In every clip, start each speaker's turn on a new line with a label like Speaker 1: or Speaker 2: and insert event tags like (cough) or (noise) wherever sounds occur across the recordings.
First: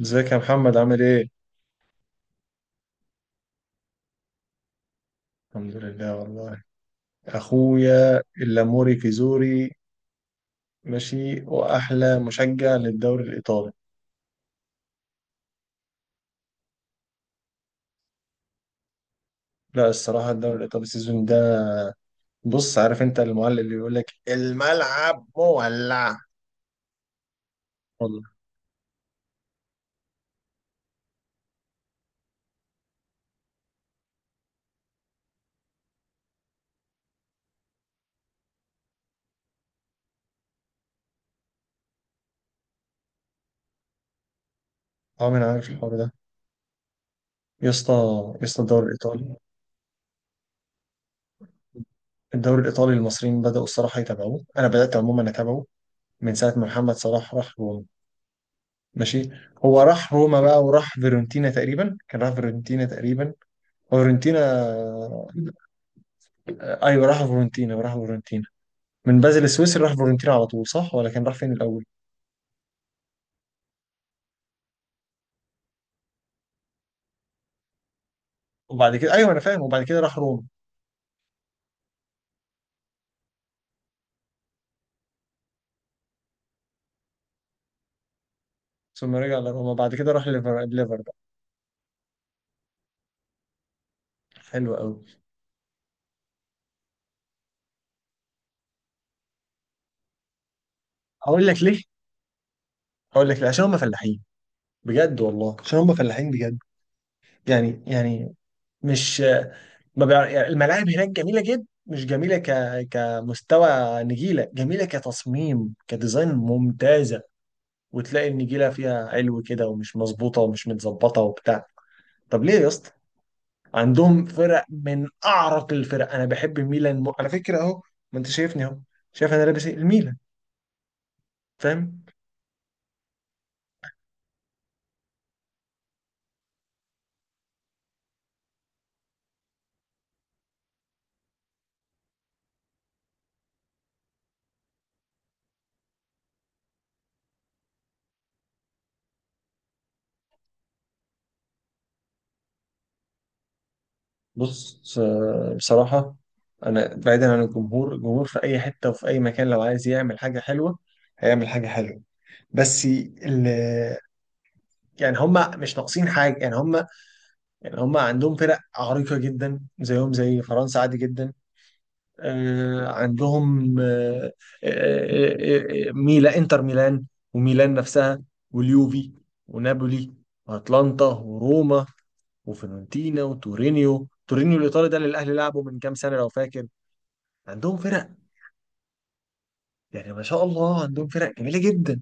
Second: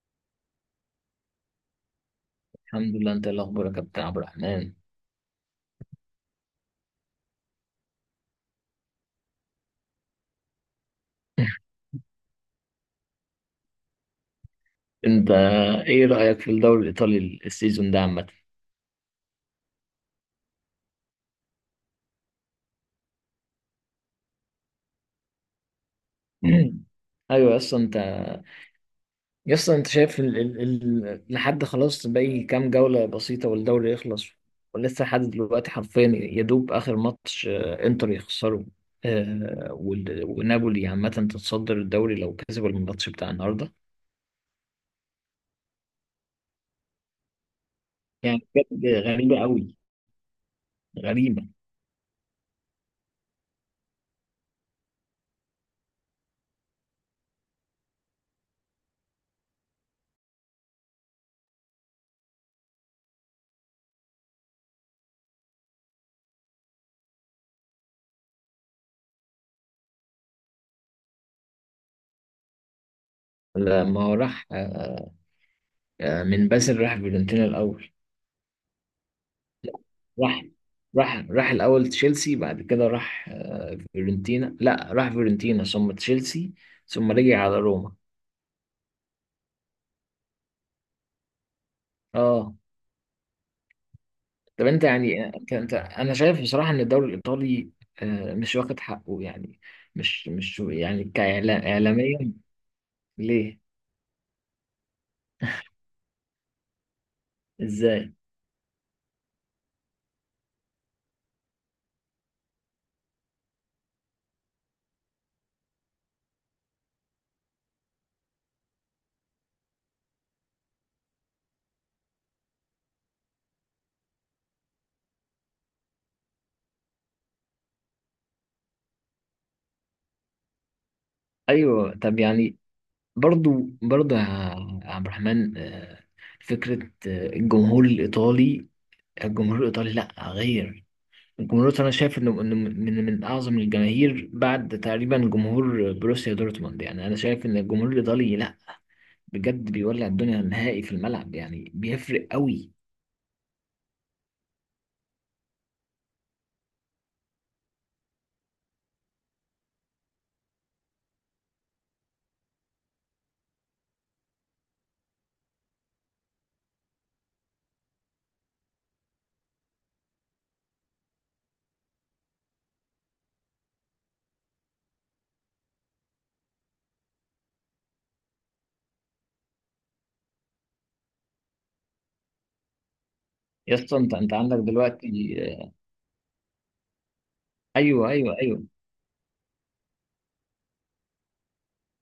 Speaker 1: ازيك يا محمد عامل ايه؟
Speaker 2: الحمد لله. انت ايه الاخبار يا كابتن عبد الرحمن؟ (laughs)
Speaker 1: الحمد لله والله. اخويا اللاموري كيزوري. ماشي، واحلى مشجع للدوري الايطالي.
Speaker 2: انت ايه رايك في الدوري الايطالي السيزون ده عامه؟
Speaker 1: لا، الصراحه الدوري الايطالي السيزون ده. بص، عارف انت المعلق اللي بيقول لك الملعب مولع.
Speaker 2: (clears throat) ايوه يس انت.
Speaker 1: والله
Speaker 2: يس، انت شايف لحد خلاص باقي كام جوله بسيطه والدوري يخلص. ولسه لحد دلوقتي حرفيا يدوب اخر ماتش، انتر يخسره، آه، وال... ونابولي عامه تتصدر الدوري لو كسب الماتش بتاع النهارده.
Speaker 1: عمري ما عارف الحوار ده. يا اسطى.
Speaker 2: يعني
Speaker 1: يا اسطى،
Speaker 2: بجد
Speaker 1: الدوري الايطالي.
Speaker 2: غريبه قوي، غريبه.
Speaker 1: الدوري الايطالي المصريين بداوا الصراحه يتابعوه، انا بدات عموما اتابعه من ساعه ما محمد صلاح راح روما. ماشي. هو راح روما بقى وراح فيرونتينا تقريبا، كان راح فيرونتينا تقريبا. هو فيرونتينا؟ آه، ايوه راح فورنتينا راح فورنتينا. من بازل السويسري راح فورنتينا على طول، صح ولا كان راح فين الاول؟
Speaker 2: لما هو راح، من بازل راح فيورنتينا الاول.
Speaker 1: وبعد كده ايوه انا فاهم، وبعد كده راح روما.
Speaker 2: راح راح الأول تشيلسي، بعد كده راح فيورنتينا. لا، راح فيورنتينا ثم تشيلسي ثم رجع على روما.
Speaker 1: ثم رجع لروما، بعد كده راح ليفر ليفر بقى.
Speaker 2: اه، طب
Speaker 1: حلو
Speaker 2: انت
Speaker 1: قوي.
Speaker 2: يعني، انت انا شايف بصراحة ان الدوري الإيطالي مش واخد حقه يعني. مش يعني
Speaker 1: هقول لك
Speaker 2: كإعلام،
Speaker 1: ليه.
Speaker 2: إعلاميا.
Speaker 1: هقول لك ليه،
Speaker 2: ليه؟
Speaker 1: عشان هم فلاحين. بجد والله، عشان هم فلاحين بجد. يعني
Speaker 2: ازاي؟
Speaker 1: يعني مش ما بيع... يعني الملاعب هناك جميله جدا، مش جميله ك... كمستوى. نجيله جميله كتصميم، كديزاين ممتازه. وتلاقي النجيله فيها علو كده ومش مظبوطه ومش متظبطه وبتاع. طب ليه يا اسطى؟ عندهم فرق من اعرق الفرق، انا بحب ميلان م... على فكره اهو. ما انت شايفني اهو، شايف انا لابس ايه؟ الميلان.
Speaker 2: ايوه،
Speaker 1: فاهم.
Speaker 2: طب يعني، برضو برضو يا عبد الرحمن، فكرة، الجمهور الإيطالي، الجمهور الإيطالي لا غير. الجمهور انا شايف انه انه من اعظم الجماهير بعد تقريبا جمهور بروسيا دورتموند. يعني انا شايف ان الجمهور الايطالي لا، بجد بيولع الدنيا نهائي في الملعب، يعني بيفرق قوي.
Speaker 1: بص س- بصراحه انا بعيدا عن الجمهور، الجمهور في اي حته وفي اي مكان لو عايز يعمل حاجه حلوه هيعمل حاجه حلوه. بس ال... يعني هم مش ناقصين حاجه، يعني هم عندهم فرق عريقه جدا، زيهم زي فرنسا عادي جدا. عندهم آه، آه، آه، آه، ميلا انتر ميلان. وميلان نفسها. واليوفي. ونابولي. واتلانتا وروما. وفيورنتينا
Speaker 2: يا اسطى،
Speaker 1: وتورينيو،
Speaker 2: انت عندك
Speaker 1: تورينيو الايطالي ده اللي
Speaker 2: دلوقتي.
Speaker 1: الاهلي لعبه من كام سنه لو فاكر. عندهم
Speaker 2: ايوه
Speaker 1: فرق.
Speaker 2: ايوه ايوه.
Speaker 1: يعني ما شاء الله عندهم فرق جميله جدا.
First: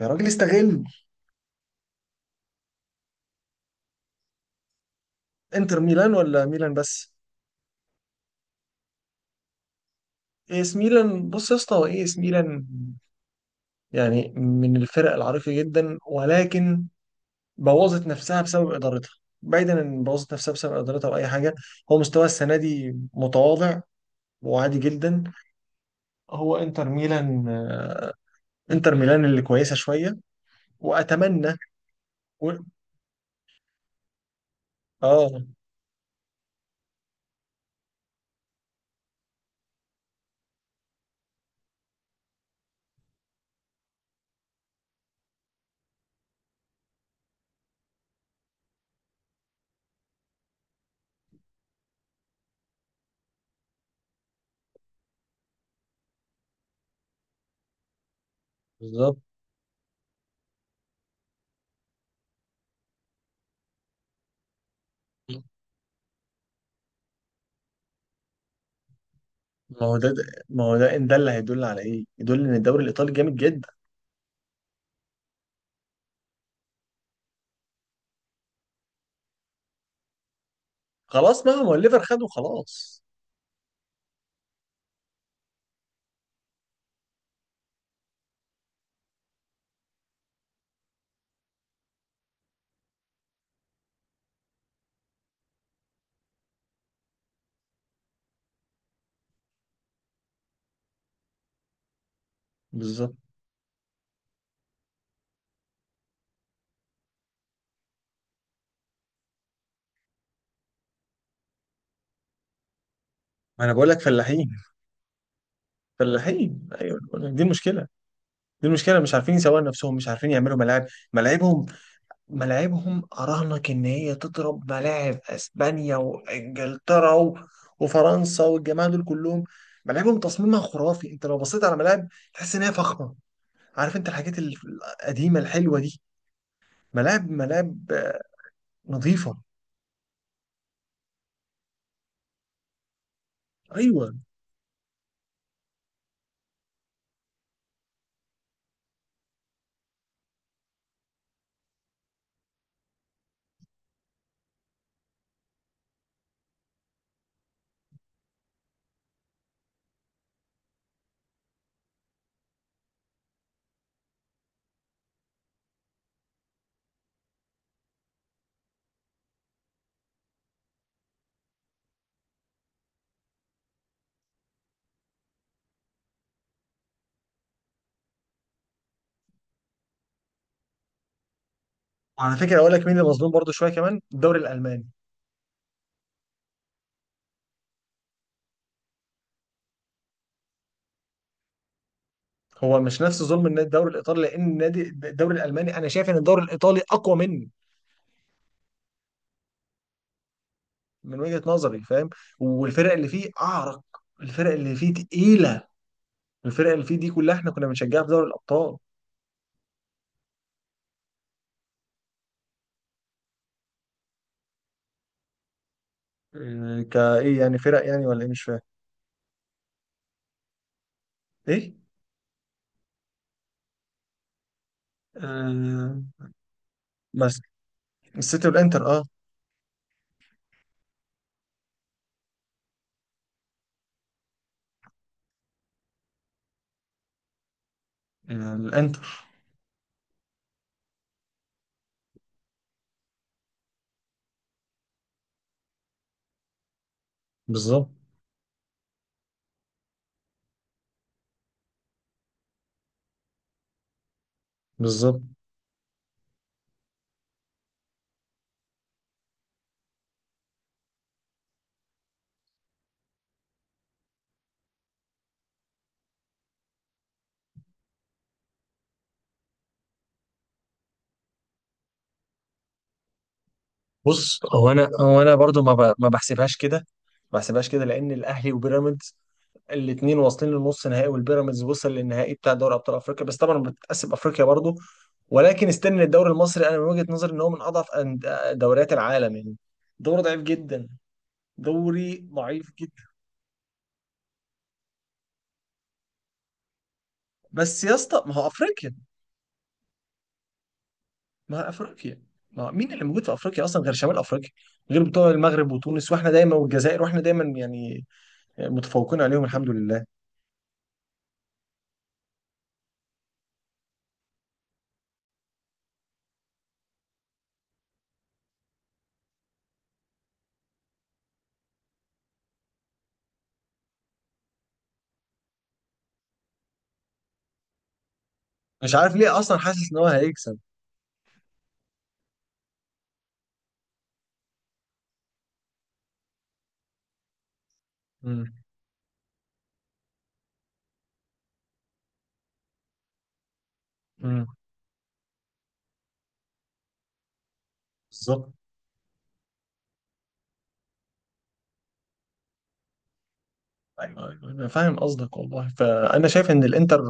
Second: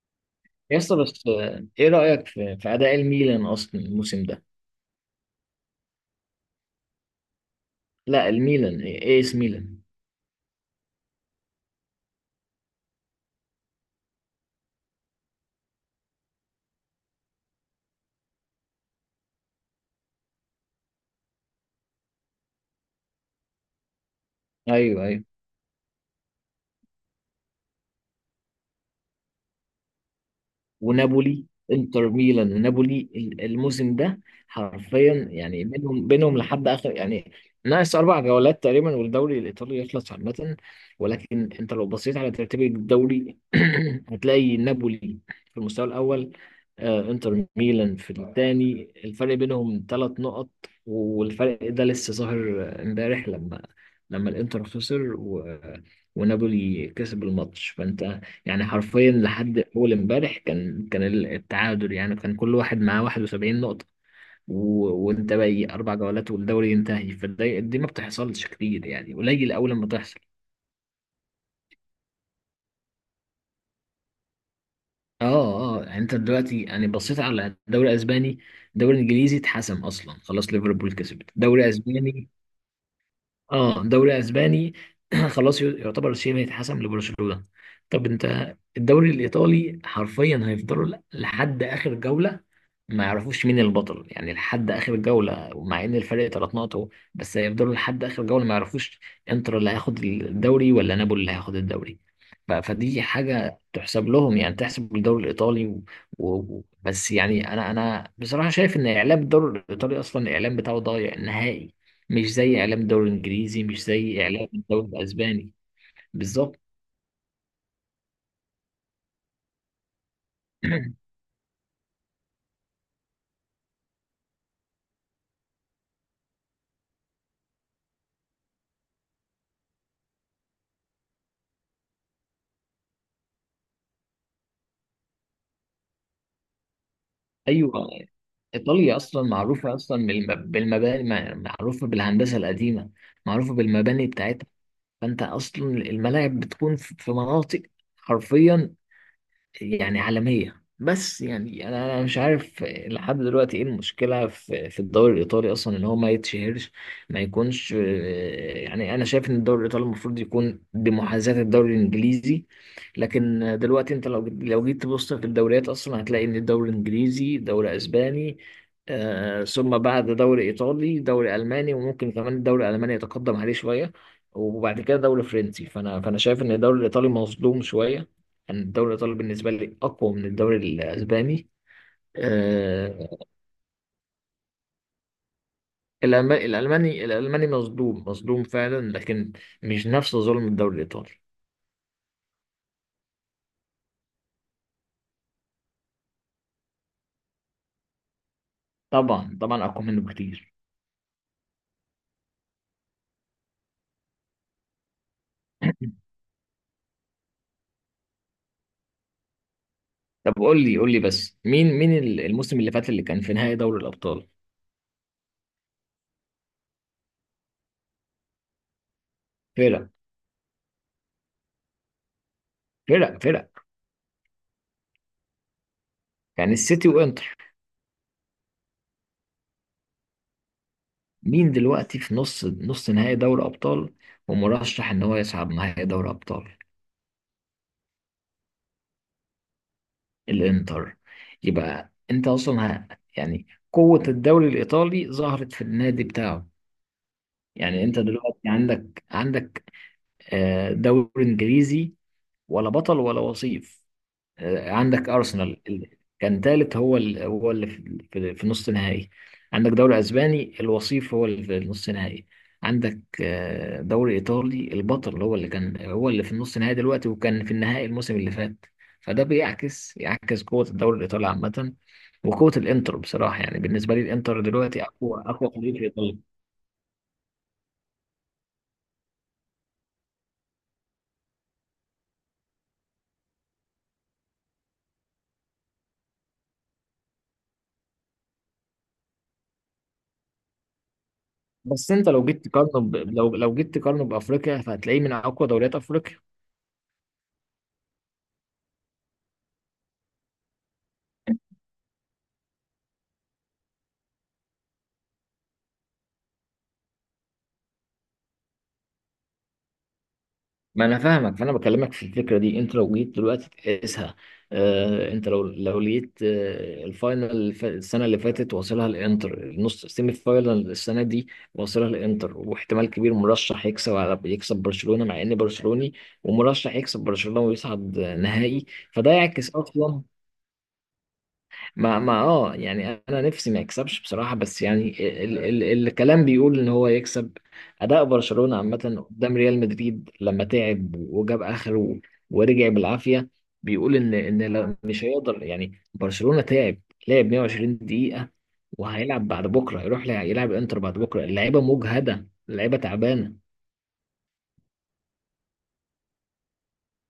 Speaker 1: يا راجل
Speaker 2: يا
Speaker 1: استغل.
Speaker 2: اسطى، بس ايه رايك في اداء الميلان اصلا الموسم ده؟
Speaker 1: انتر ميلان ولا ميلان بس؟
Speaker 2: لا، الميلان، ايه إيه اس ميلان.
Speaker 1: اي اس ميلان. بص يا اسطى، هو اي اس ميلان يعني من الفرق العريقه جدا، ولكن بوظت نفسها بسبب ادارتها. بعيدا ان بوظت نفسها بسبب ادارتها او اي حاجه، هو مستواه السنه دي متواضع وعادي
Speaker 2: ايوه
Speaker 1: جدا.
Speaker 2: ايوه.
Speaker 1: هو انتر ميلان انتر ميلان اللي كويسه شويه.
Speaker 2: ونابولي.
Speaker 1: واتمنى.
Speaker 2: انتر
Speaker 1: و...
Speaker 2: ميلان ونابولي الموسم ده حرفيا
Speaker 1: اه.
Speaker 2: يعني بينهم لحد اخر يعني. ناقص اربع جولات تقريبا والدوري الايطالي يخلص عامه. ولكن انت لو بصيت على ترتيب الدوري (clears throat) هتلاقي نابولي في المستوى الاول، انتر ميلان في الثاني، الفرق بينهم ثلاث نقط. والفرق ده لسه ظاهر، امبارح لما، لما الانتر خسر و... آه، ونابولي كسب الماتش. فانت يعني حرفيا
Speaker 1: بالظبط.
Speaker 2: لحد اول امبارح كان التعادل، يعني كان كل واحد معاه 71 نقطة و... وانت باقي اربع جولات والدوري ينتهي. فدي، دي ما بتحصلش كتير، يعني قليل اول
Speaker 1: ما
Speaker 2: ما
Speaker 1: هو ده.
Speaker 2: تحصل.
Speaker 1: ما هو ده، ان ده اللي هيدل على ايه؟ يدل ان الدوري الايطالي جامد جدا.
Speaker 2: اه اه، يعني انت دلوقتي يعني بصيت على الدوري الاسباني، الدوري الانجليزي اتحسم اصلا خلاص، ليفربول كسبت
Speaker 1: خلاص بقى، ما
Speaker 2: دوري
Speaker 1: هو الليفر خده
Speaker 2: اسباني.
Speaker 1: خلاص.
Speaker 2: اه، دوري اسباني (clears throat) خلاص، يعتبر شبه اتحسم لبرشلونة. طب انت الدوري الايطالي حرفيا هيفضلوا لحد اخر جولة ما يعرفوش مين البطل. يعني لحد اخر جولة مع ان الفرق ثلاث نقط أهو، بس هيفضلوا لحد اخر جولة ما يعرفوش انتر اللي هياخد الدوري ولا نابولي اللي هياخد الدوري. فدي
Speaker 1: بالظبط.
Speaker 2: حاجة تحسب لهم، يعني تحسب الدوري الإيطالي. بس يعني أنا بصراحة شايف إن إعلام الدوري الإيطالي أصلا الإعلام بتاعه ضايع نهائي، مش زي اعلام الدوري الانجليزي،
Speaker 1: ما انا
Speaker 2: مش
Speaker 1: بقول لك
Speaker 2: زي اعلام
Speaker 1: فلاحين.
Speaker 2: الدوري الاسباني. بالظبط.
Speaker 1: فلاحين، ايوه، أنا بقول لك دي المشكله. دي المشكله مش عارفين يسوقوا نفسهم، مش عارفين يعملوا ملاعب.
Speaker 2: (clears throat)
Speaker 1: ملاعبهم. ملاعبهم أراهنك إن هي تضرب ملاعب أسبانيا وإنجلترا و- وفرنسا والجماعة دول كلهم. ملاعبهم تصميمها خرافي، أنت لو بصيت على ملاعب تحس إن هي فخمة. عارف أنت الحاجات ال- القديمة الحلوة دي. ملاعب
Speaker 2: ايوه،
Speaker 1: ملاعب
Speaker 2: ايطاليا اصلا
Speaker 1: نظيفة.
Speaker 2: معروفه اصلا بالمباني، معروفه بالهندسه القديمه، معروفه بالمباني
Speaker 1: أيوه.
Speaker 2: بتاعتها. فانت اصلا الملاعب بتكون في مناطق حرفيا يعني عالمية. بس يعني أنا مش عارف لحد دلوقتي إيه المشكلة في الدوري الإيطالي أصلا إن هو ما يتشهرش، ما يكونش يعني. أنا شايف إن الدوري الإيطالي المفروض يكون بمحاذاة الدوري الإنجليزي، لكن دلوقتي أنت لو جيت تبص في الدوريات أصلا هتلاقي إن الدوري الإنجليزي، دوري أسباني، ثم بعد دوري إيطالي، دوري ألماني، وممكن كمان الدوري الألماني يتقدم عليه شوية، وبعد كده دوري فرنسي. فأنا شايف إن الدوري الإيطالي مظلوم شوية. يعني الدوري الإيطالي بالنسبة لي أقوى من الدوري الأسباني.
Speaker 1: وعلى فكرة أقول لك مين اللي
Speaker 2: آه.
Speaker 1: مظلوم برضه شوية كمان؟ الدوري الألماني.
Speaker 2: الألماني مصدوم، مصدوم فعلا، لكن مش نفس ظلم الدوري الإيطالي.
Speaker 1: هو مش نفس ظلم النادي الدوري الإيطالي، لأن النادي الدوري الألماني أنا شايف إن الدوري الإيطالي أقوى منه.
Speaker 2: طبعا طبعا، أقوى منه بكتير.
Speaker 1: من وجهة نظري، فاهم. والفرق اللي فيه أعرق. الفرق اللي فيه تقيلة.
Speaker 2: (clears throat) (laughs)
Speaker 1: الفرق اللي فيه دي كلها احنا كنا بنشجعها في دوري الابطال.
Speaker 2: طب قول لي، قول لي بس، مين الموسم اللي فات اللي كان في نهائي دوري الأبطال؟
Speaker 1: كايه يعني فرق يعني ولا ايه؟ مش فاهم.
Speaker 2: فرق
Speaker 1: ايه.
Speaker 2: فرق فرق.
Speaker 1: آه،
Speaker 2: يعني السيتي وإنتر.
Speaker 1: بس السيتي والانتر اه.
Speaker 2: مين دلوقتي في نص نهائي دوري أبطال ومرشح إن هو يصعد نهائي دوري أبطال؟
Speaker 1: الانتر.
Speaker 2: الانتر. يبقى انت اصلا، يعني قوة الدوري الايطالي ظهرت في النادي بتاعه. يعني
Speaker 1: بالظبط.
Speaker 2: انت دلوقتي عندك دوري انجليزي، ولا بطل ولا وصيف، عندك
Speaker 1: بالظبط.
Speaker 2: ارسنال كان ثالث هو هو اللي في نص نهائي. عندك دوري اسباني، الوصيف هو اللي في نص نهائي. عندك دوري ايطالي، البطل هو اللي كان، هو اللي في النص نهائي دلوقتي، وكان في النهائي الموسم اللي فات. فده يعكس قوة الدوري الايطالي عامة، وقوة الانتر بصراحة. يعني بالنسبة لي
Speaker 1: بص،
Speaker 2: الانتر
Speaker 1: هو
Speaker 2: دلوقتي
Speaker 1: انا
Speaker 2: اقوى اقوى
Speaker 1: برضو
Speaker 2: فريق في
Speaker 1: ما
Speaker 2: ايطاليا.
Speaker 1: بحسبهاش كده. ما بحسبهاش كده لان الاهلي وبيراميدز الاثنين واصلين للنص نهائي، والبيراميدز وصل للنهائي بتاع دوري ابطال افريقيا، بس طبعا بتتقسم افريقيا برضو. ولكن استنى، الدوري المصري انا من وجهة نظري ان هو من اضعف أن- دوريات العالم يعني. دوري ضعيف جدا.
Speaker 2: بس انت لو
Speaker 1: دوري
Speaker 2: جيت
Speaker 1: ضعيف.
Speaker 2: تقارنه لو جيت تقارنه بافريقيا فهتلاقيه من اقوى دوريات افريقيا.
Speaker 1: بس يا اسطى ما هو افريقيا. ما افريقيا. ما هو مين اللي موجود في افريقيا اصلا غير شمال افريقيا؟ غير بتوع المغرب وتونس، واحنا دايما، والجزائر، واحنا دايما يعني متفوقين عليهم الحمد لله.
Speaker 2: ما انا فاهمك، فانا بكلمك في الفكره دي. انت لو جيت دلوقتي تقيسها، آه، انت لو لقيت آه الفاينل السنه اللي فاتت واصلها الانتر، النص سيمي فاينل السنه دي واصلها الانتر، واحتمال كبير مرشح يكسب، يكسب برشلونه، مع اني برشلوني، ومرشح يكسب برشلونه ويصعد نهائي.
Speaker 1: مش
Speaker 2: فده
Speaker 1: عارف ليه،
Speaker 2: يعكس
Speaker 1: اصلا حاسس ان
Speaker 2: اصلا.
Speaker 1: هو هيكسب.
Speaker 2: ما ما اه يعني انا نفسي ما يكسبش بصراحه، بس يعني ال ال ال الكلام بيقول ان هو يكسب. اداء
Speaker 1: امم.
Speaker 2: برشلونه عامه قدام ريال مدريد لما تعب وجاب اخره ورجع بالعافيه، بيقول ان
Speaker 1: امم.
Speaker 2: مش هيقدر يعني. برشلونه تعب، لعب 120 دقيقه،
Speaker 1: بالظبط.
Speaker 2: وهيلعب بعد بكره، يروح يلعب انتر بعد بكره، اللعيبه مجهده، اللعيبه تعبانه.
Speaker 1: ايوه ايوه انا فاهم قصدك والله، فانا شايف ان الانتر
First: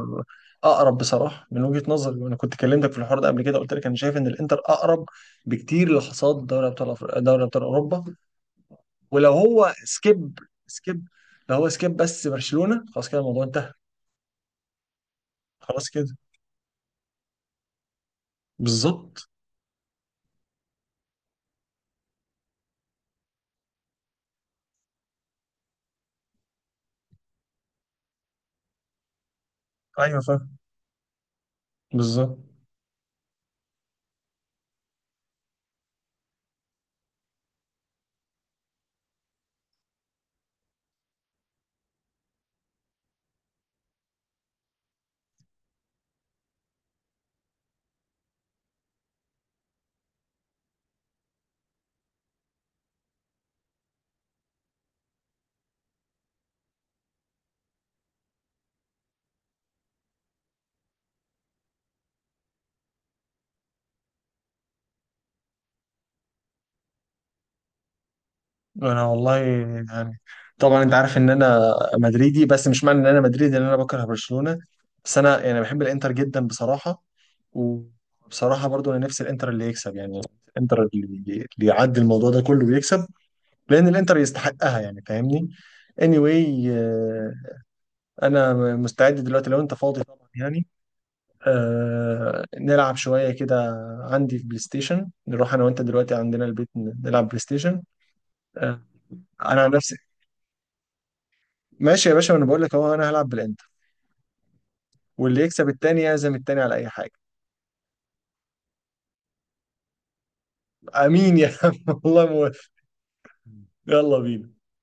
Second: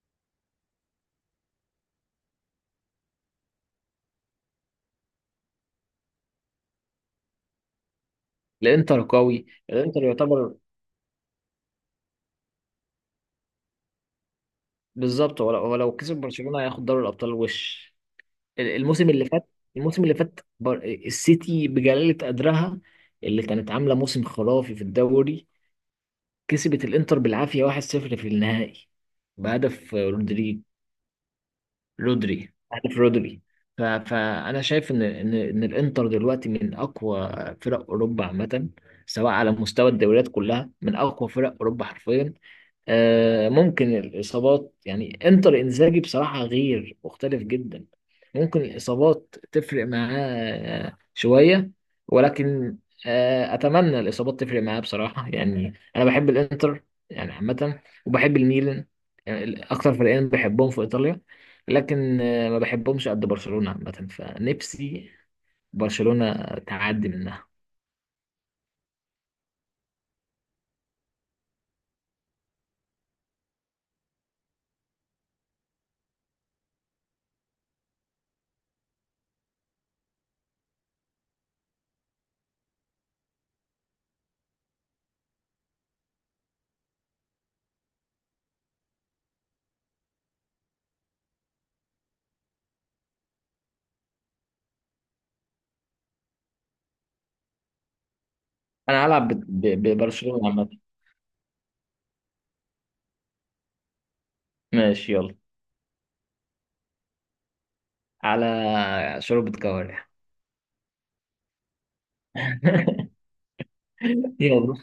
Speaker 1: اقرب بصراحه من وجهه نظري، وانا كنت كلمتك في الحوار ده قبل كده، قلت لك انا شايف ان الانتر اقرب بكتير لحصاد دوري ابطال أفر- دوري ابطال اوروبا.
Speaker 2: الانتر
Speaker 1: ولو
Speaker 2: قوي،
Speaker 1: هو
Speaker 2: الانتر
Speaker 1: سكيب،
Speaker 2: يعتبر.
Speaker 1: سكيب، لو هو سكيب بس برشلونه خلاص كده الموضوع انتهى.
Speaker 2: بالظبط. هو لو هو
Speaker 1: خلاص
Speaker 2: لو
Speaker 1: كده.
Speaker 2: كسب برشلونه هياخد دوري الابطال. وش الموسم اللي
Speaker 1: بالظبط.
Speaker 2: فات، الموسم اللي فات، السيتي بجلالة قدرها، اللي كانت عاملة موسم خرافي في الدوري، كسبت الانتر بالعافية 1-0 في النهائي بهدف
Speaker 1: ايوه فاهم.
Speaker 2: رودريجو.
Speaker 1: بالظبط.
Speaker 2: رودري، عارف رودري. فانا شايف ان الانتر دلوقتي من اقوى فرق اوروبا عامه، سواء على مستوى الدوريات كلها، من اقوى فرق اوروبا حرفيا. ممكن الاصابات، يعني انتر انزاجي بصراحه غير، مختلف جدا، ممكن الاصابات تفرق معاه شويه. ولكن، اتمنى الاصابات تفرق معاه بصراحه. يعني انا بحب الانتر يعني عامه، وبحب الميلان، يعني اكتر فريقين بحبهم في ايطاليا. لكن ما بحبهمش قد برشلونة عامة، فنفسي برشلونة تعدي منها.
Speaker 1: انا والله يعني، طبعا انت عارف ان انا مدريدي، بس مش معنى ان انا مدريدي ان انا بكره برشلونة. بس انا يعني بحب الانتر جدا بصراحة. وبصراحة برضو انا نفسي الانتر اللي يكسب يعني، الانتر اللي يعدي الموضوع ده كله ويكسب، لان الانتر يستحقها، يعني فاهمني. anyway انا مستعد دلوقتي لو انت فاضي طبعا، يعني آه نلعب شوية كده. عندي في بلاي ستيشن، نروح أنا وأنت دلوقتي عندنا البيت ن- نلعب بلاي ستيشن. آه.
Speaker 2: انا هلعب ب-
Speaker 1: أنا عن
Speaker 2: ب-
Speaker 1: نفسي.
Speaker 2: ببرشلونة عامة.
Speaker 1: ماشي يا باشا، أنا بقول لك أهو أنا هلعب بالإنتر.
Speaker 2: ماشي، يلا.
Speaker 1: واللي يكسب التاني يعزم التاني على أي حاجة.
Speaker 2: على شوربة كوارع.
Speaker 1: أمين يا عم (laughs) والله مو...
Speaker 2: (laughs)
Speaker 1: يلا بينا.
Speaker 2: يلا.